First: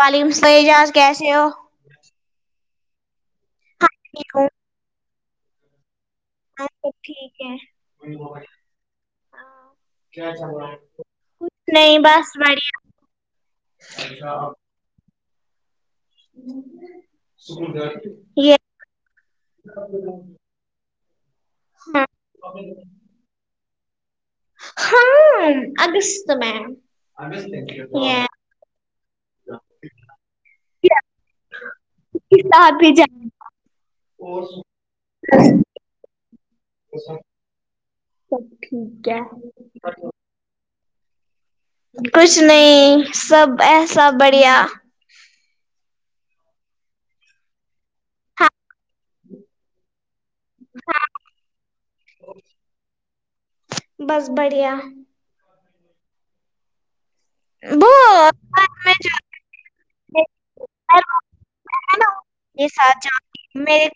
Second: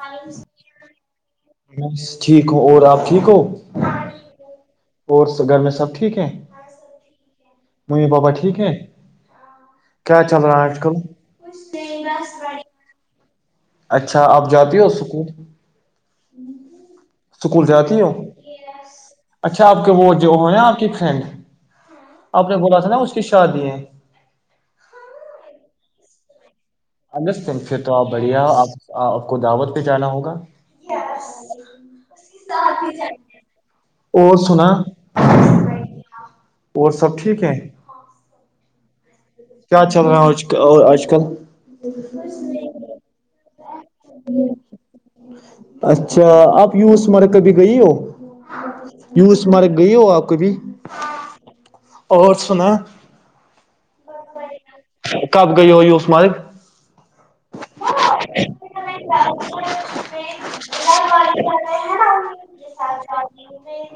وعلیکم السلام اعجاز کیسے ہو بس ٹھیک ہ اور آپ ٹھیک ہو ٹھیک ہوں اور س گھر میں سب ٹھیک ہے سب ٹھیک ہے ممی پپا ٹھیک ہے کیا چل رہا آج کل نہیں بس بڑیا اچھا آپ جاتی ہو سک اسکول جاتی ہو یہ اچھا آپ کے وہ جو ہے نا آپ کی ڈ ہاں آپ نے بولا تھا نا اس کی شادی ہے ہاں اگست میں پھر تو آپ یہ بڑھیا آپ آپ کو دعوت پہ جانا ہوگا ساتھ بھی جا اور سنا اور سب ٹھیک ہے سب ٹھیک ہے کیا چل رہا ہے آج اور آج کل کچھ نہیں سب ایسا بڑھیا اچھا آپ یوس مر کبھی گئی ہو ہاں یوس مار گئی ہو آپ کبھی اور سنا بس بڑھیا کب گئی ہوئیی اسثماند وہ میں جو وہ ہے نا، نہیںڑا یہ سات ج میر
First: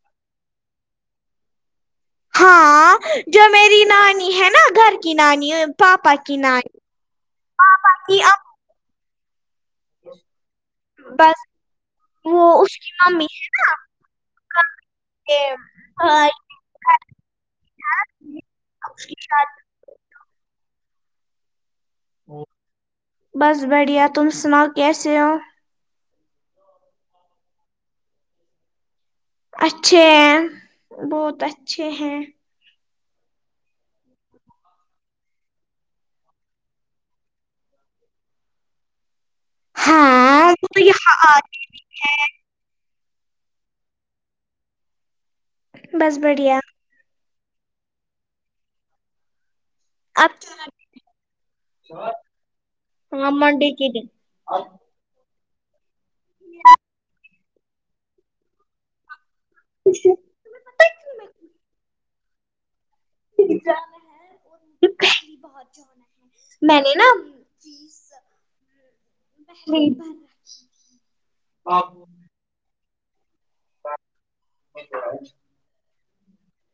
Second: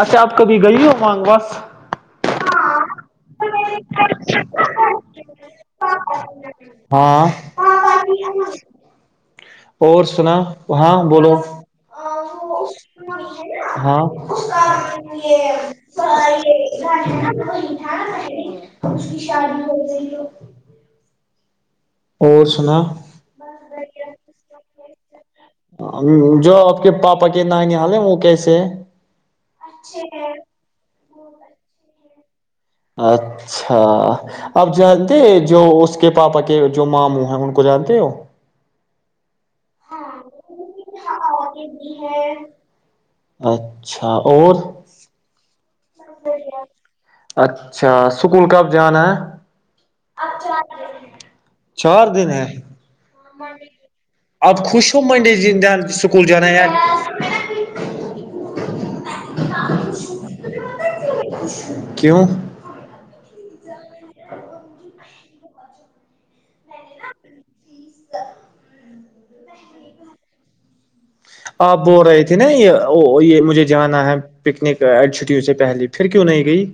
اچھا آپ کبھی گئی ہو مانگواس ہاں جو میری نانی ہے نا گھر کی نانی پاپا کی نانی ہاں ہاں باقی آپ اور سنا ہاں بولو بس وہ اس کی ممی ہے نا ہاں آ، ن وہ تھا اس کی شادی ہو گئی تو سنا بس بڑھیا تم سنا کیسے ہو جو آپ کے پاپا کے نانی حال ہے وہ کیسے ہے اچھے ہیں بہت اچھے ہیں اچھا آپ جانتے جو اس کے پاپا کے جو ماموں ہیں ان کو جانتے ہو ہاں وہ تو یہاں آمی بھی ہے اچھا اور بس بڑھیا اچھا سکول کب جانا ہے اب چار دن ہے ہاں منڈے کے دن اب خوش تو منڈے جان سکول جان ہے کشے کیوں کچا پہلی بہت جونا ہے میں نے نا ستا نہیں آپ بول رہے تھے نا یہ یہ مجھے جانا ہے پکنک ای چھٹیوں سے پہلے پھر کیوں نہیں گئی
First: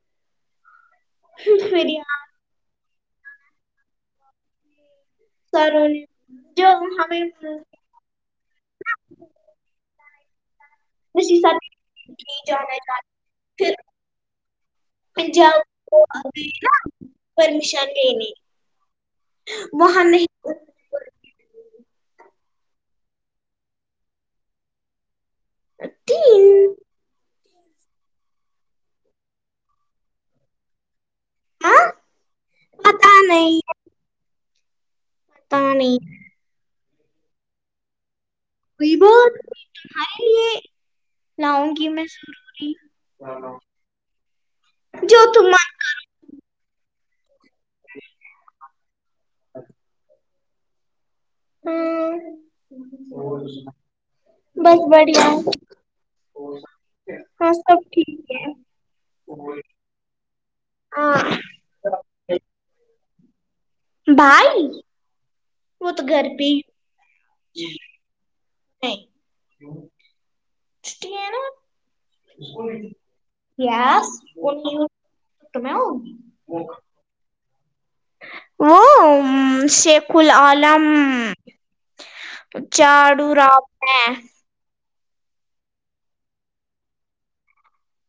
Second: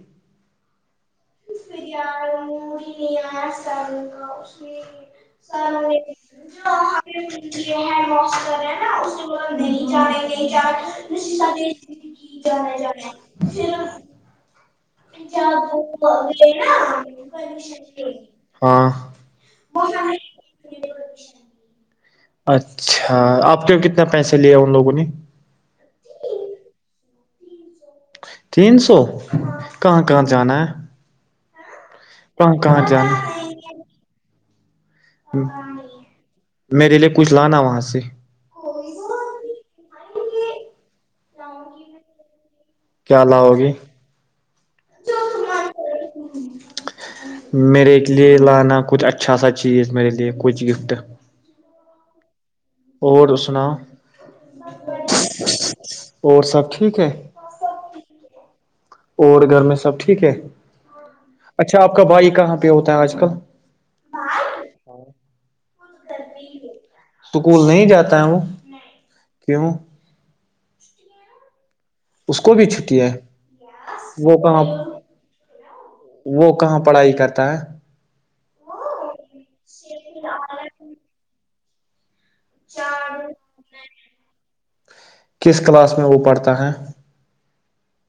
پہلے ہی سال کا اس بھر رکھی ہے میری سروں نے جو ہمیں اسی ہیں موس نہیں جے نہیں جان رش ساتھ نہیں جانا جا چاہتی جھر پھر میں جاؤں گی نا پرمیشن لینے ہاں وہاں نہیں اچھا آپ کے کتنا پیسے لے ان لوگوں نے ہ تین تین سو کہاں کہاں جانا ہے ہاں کہاں کہاں جان پتا نہیں ہ پتا نہیں میرے لیے کچھ لانا وہاں سے کوئی ب تمہارے لیے لاؤں گی میں ضروری کیا لا ہوگی جو تم میرے کے لئے لانا کچھ اچھا سا چیز میرے لیے کچھ گفٹ اور ہوں سناؤ بس بڑھیا اور سب ٹھیک ہے ہاں سب ٹھیک ہے اور گھر میں سب ٹھیک ہے ہاں اچھا آپ کا بھائی کہاں پہ ہوتا ہے آج کل بھائی وہ تو گربی توکول نہیں جاتا ہے وہ کیوں چٹھی ہے نا اس کو بھی چھٹی ہے س وہ کہاں تم ہو وہ کہاں پڑھائی کرتا ہے وہ شیخ العالم جاڑو راب ہے کس کلاس میں وہ پڑھتا ہے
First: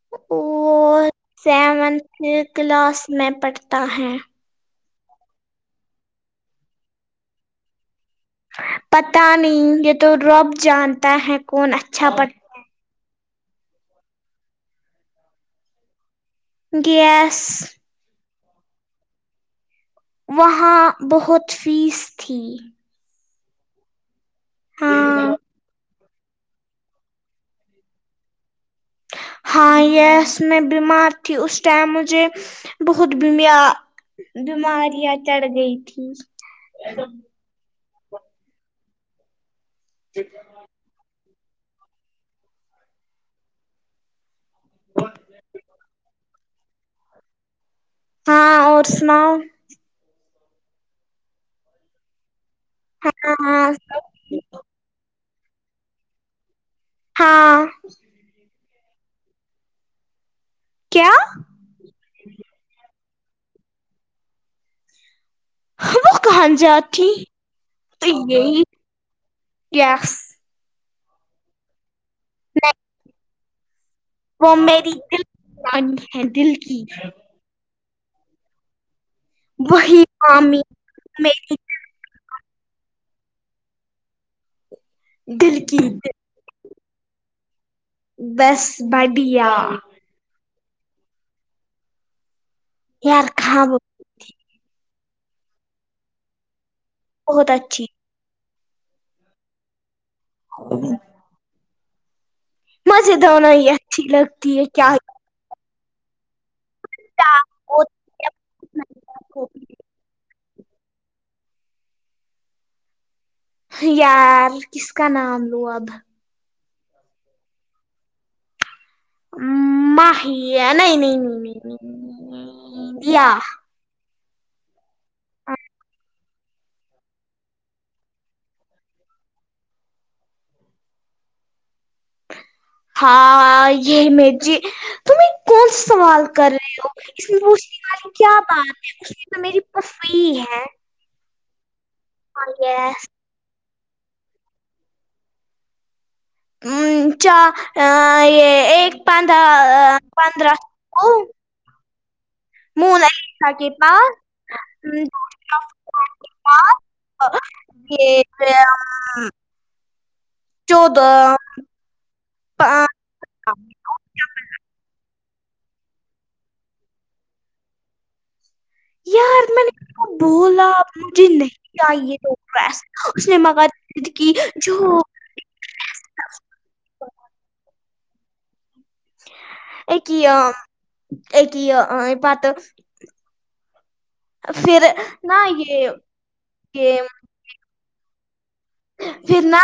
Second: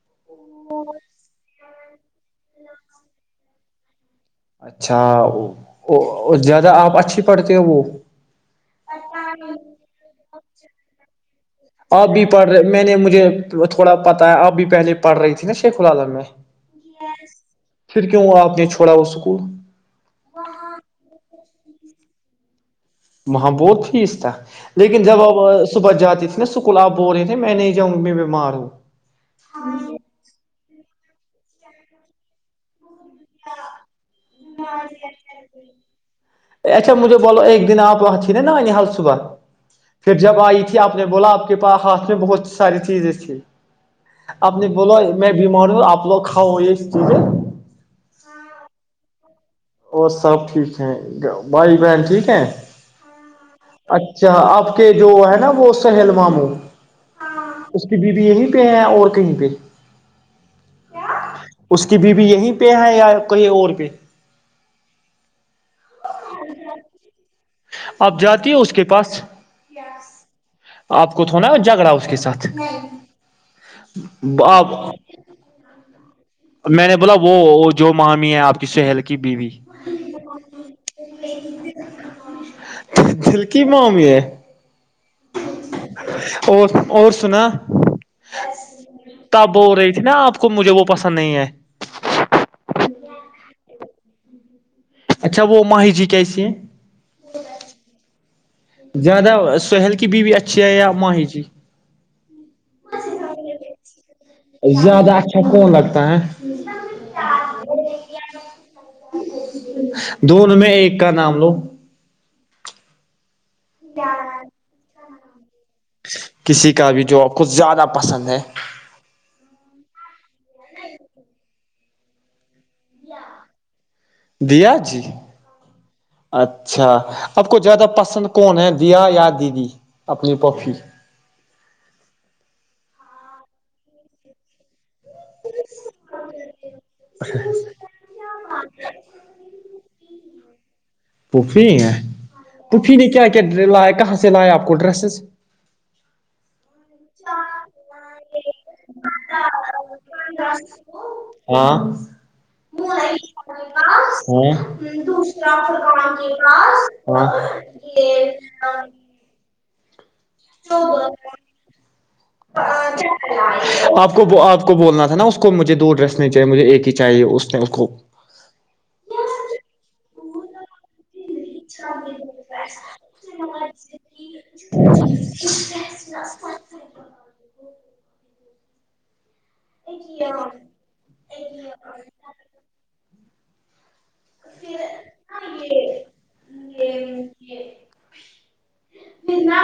[unintelligible] ہاں سیونتھ کلاس میں پڑھتا ہے اچھا زیادہ آپ اچھی پڑھتے ہو وہ پت نہیں یہ تو رب جانتا ہے کون اچھا آپ بھی پڑھ رہے میں نے مجھے تھوڑا پتا ہے آپ بھی پہلے پڑھ رہی تھی نا شیخعال میں گیس پھر کیوں ہوا آپ نے چھوڑا وہ اسکول وہاں بہت فیس تھی وہاں بہت فیس تھا لیکن جب ہاں اب صبح جاتی کول آپ بول رہے تھے میں نہیں جؤں گی میں بیمار ہوں ہاں یس میں بیمار تھی اس ٹائم مجھے بہت بمیا تھی اچھا مجھے بولو ایک دن آپ ن ن میں نے حل صبح پھر جب آئی تھی آپ نے بولا آ کے پاس ہاتھ میں بہت ساری چیزیں تھھی آپ نے بو میں بیمار ہوں آپ لوگ کاؤ یہ چیزیں ہاں اور سناؤ اور سب ٹھیک ہے بھائی بہن ٹھیک ہے ہاں اچھا آپ کے جو ہے نا وہ سہلواموں ہاں اس کی بیوی یہیں پہ ہے اور کہیں پہ کیا اس کی بیوی یہیں پہ ہے یا کہیں اور پہ وہ کہاں جاتی تو آپ جاتی ہو یہی اس کے پاس یس آپ کو تھو نا جھگڑا اس کے ساتھ آپ وہمیرانی میں نے بولا وہ جو ماہام ہے آپ کی سحل کی ک کی بیوی وہی مامی میری دلک مام یہ دل کی اور اور سنا بس بڑھیا تب ہو رہی نا آپ کو مجھے وہ پسند نہیں ہے ار کھ ب اچھا وہ ماہی جی کیسی ہیں بہت اچھی زیادہ سہیل کی بیوی اچھی ہے یا ماہی جی مزے دووننا ہی اچھی لگتی ہے کیا اچا کون لگتا ہے دون میں ایک کا نام لوں یار کس کا نام لو اب کسی کا بھی جو آپ کو زیادہ پسند ہے میا نہیں نہیں نہیں نہیں یا دیا جی اچ اچھا آپ کو زیادہ پسند کون ہے دیا یا دیدی اپنی پوپھی ہاں یہ م جی تمہیں کون س سوال کر رہے ہو اسچ کیا بات ہے اس کی تو میری پفی ہے پفی ہیں اور یہ پفی نے کیا کیا لا کہاں سے لایا آپ کو ڈریسز چ یہ ایک پندرہ پندرہ کو مون عیسا کے پاس م، دو ہاں ام کے پاس یہ چودہ پانچ آ کو بولنا تھا نا اس کو مجھے دو ڈریس نہیں چاہیے مجھے ایک ہی چاہیے اس نے اس کو یار میں نے بولا آپ جی نہیں آئیے دو پس اس نے مگ کی جو [unintelligible] ایک ہی یہ ایک ہی یہ یہ بات پھر ن یہ یہ جک پھر نہ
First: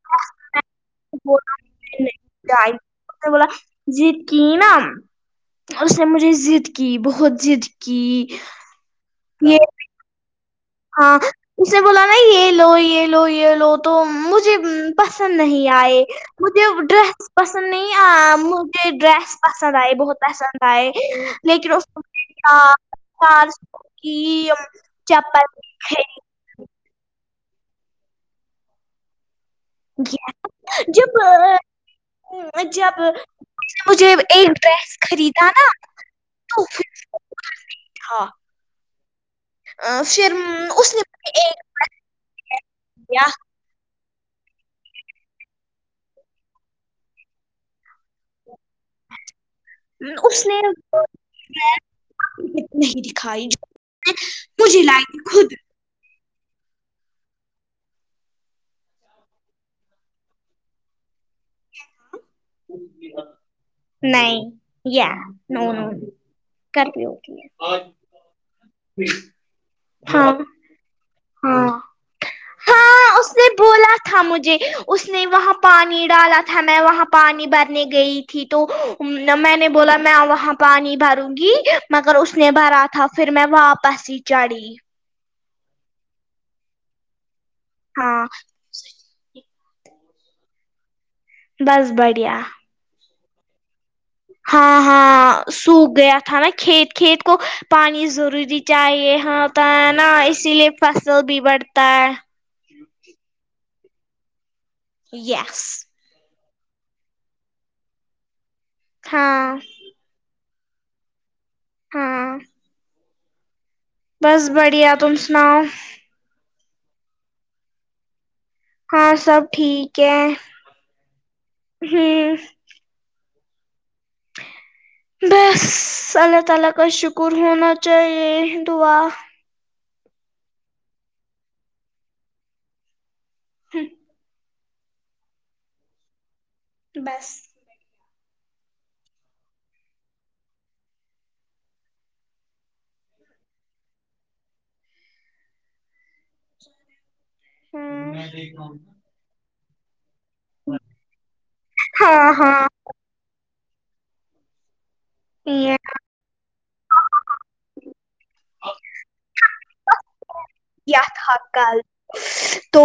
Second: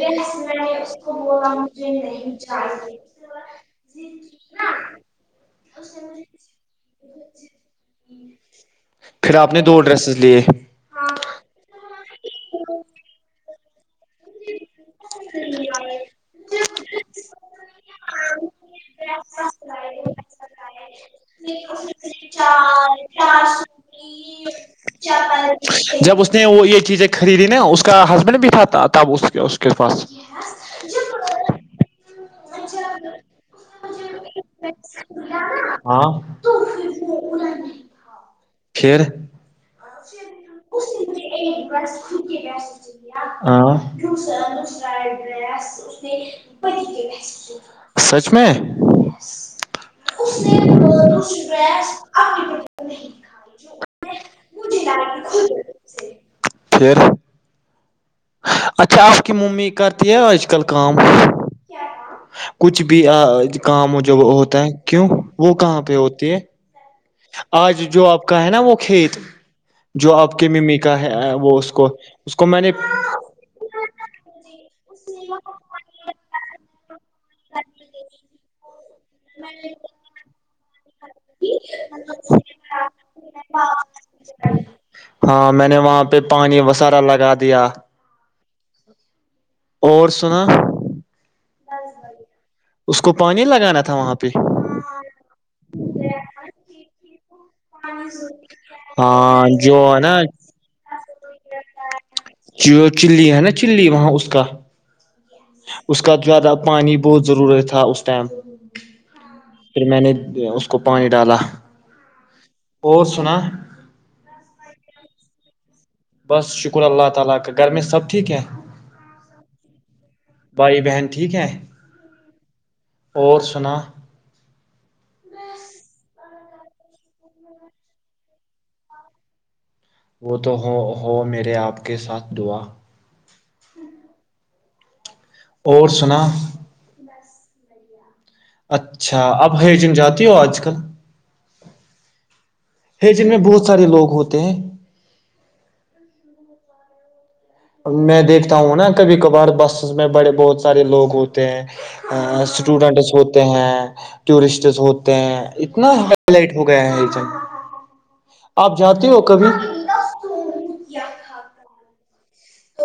یہس میں اس کو بولا مجھے نہیں چاہیے بلا جی کی نام اس نے مجھے ضد کی بہت ضد کی پھر آپ یہ نے دو ڈریسز لیے ہاں اس نے بولا نا یہ لو یہ لو یہ لو تو مجھے پسند نہیں آئے مجھے ڈریس پسند نہیں آ مجھے ڈریس پسند آئی بہت پسند لیکن چپ جب اس نے وہ یہ چیزیں خریدی نا اس کا ہسبینڈ بٹھاتا تب اس اس کے پاس گ جو پ جب مجھے ایک ڈریس خریدا نا ہاں ہاں کیر آ شرم دیا آ ان اس نے پ کے سچ میں اس نے نہیں دکھائی مجھے لائی خود پھر اچھا آپ کی ممی کرتی ہے آج کل کام کچھ بھی کام جب نہیں ہوتا ہے کیوں یا وہ کہاں پہ ہوتی ہے کر بھی ہوتی ہے آج جو آپ کا ہے نا وہ کھیت جو ہاں آپ کے ممی کا ہے وہ ہاں اس کو اس کو میں نے ہاں اس نے بولا تھا مجھے اس نے وہاں پانی ڈالا تھا میں وہاں پانی بھرنے گئی تھی تو میں نے بولا میں وہاں پانی بھر وں گی مگر اس نے بھرا تھا پھر میں واپس ہی چڑھی ہاں میں نے وہاں پہ پانی وسارا لگا دیا ہاں اور سنا بس بڑھیا اس کو پانی لگانا تھا وہاں پہ ہاں ہاں سوکھ گیا تھا نا کھیت کھیت کو پانی ضروری چاہیے ہوتا ہے نا اسی لیے فصل بھی بڑھتا ہے جو چی ہے نا چلی وہاں اس کا یس اس کا زیادہ پانی بہت ضرورت تھا اس ٹائم ہاں پھر میں نے اس کو پانی ڈالا ہاں اور سنا بس بڑھیا تمم سناؤ بس شکر اللہ تعالی کا گھر میں سب ٹھیک ہیں ہاں سب ٹھیک ہے بہن ٹھیک ہے ہوں اور سن بس اللہ تعالی کا شکر ہونا چاہیے دعا وہ تو ہو ہو میرے آپ کے ساتھ دعا [unintelligible] اور سن بس اچھا اب ہے جن جاتی ہو آج کل ہے جن میں بہت سارے لوگ ہوتے ہیں ہوں میں دیکھتا ہوں نا کبھی کبھار بس میں بڑے بہت ب سارے لوگ ہوتے ہیں ہاں ہاں اسٹوڈنٹس ہوتے ہیں ٹورسٹس ہو یا اتنا ہ لائٹ ہو گیا ہے ایک جن آپ جاتے ہو کبھی ت حققال تو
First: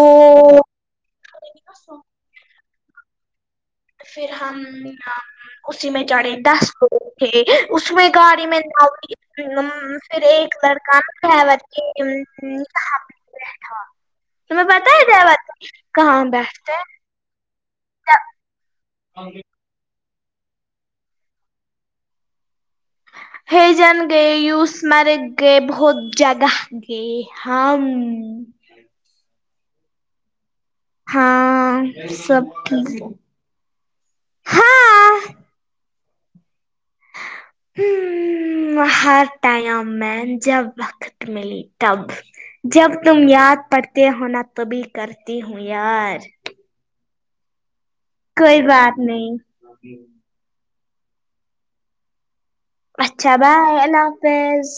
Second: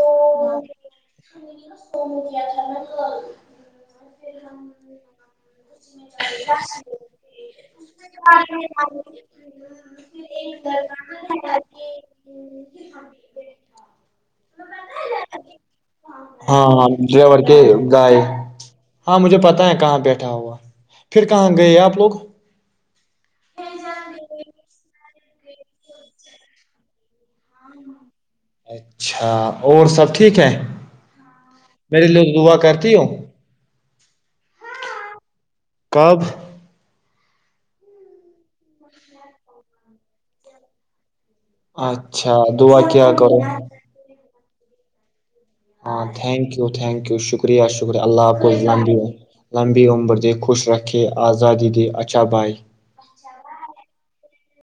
دیا تھانا پھر ہم اسی میں جڑے ڈس تھے اس میں گاڑی میں پھر ایک لڑکا کے کہ بیٹھا تمہیں پتا ہی تھا ب کہاں ہاں بیٹھتے ہاں ہیں ڈرائیور کے گائے ہاں مجھے پتاہ ہے کہاں پہ بیٹا ہوا پھر کہاں گئے آپ لوگ ہی جان گئے یوس مارے گئے بہت جگہ گ ہ اچھا اور سب ٹھیک ہے ہاں میری لو سب دعا کرتی ہ ہاں کب ہر ٹائم میں جب وقت ملی تب اچھا دعا جب کیا تم کرو یاد پڑتے ہو نا توبھی کرتی ہوں ہاں یار تھینک یو تھینک یو شکریہ شکریہ اللہ کو کوئی بات نہیں لمبی عمر دے خوش رکھ کہ آزادی دی اچھا بھائی اچھا بائی اللہ حافظ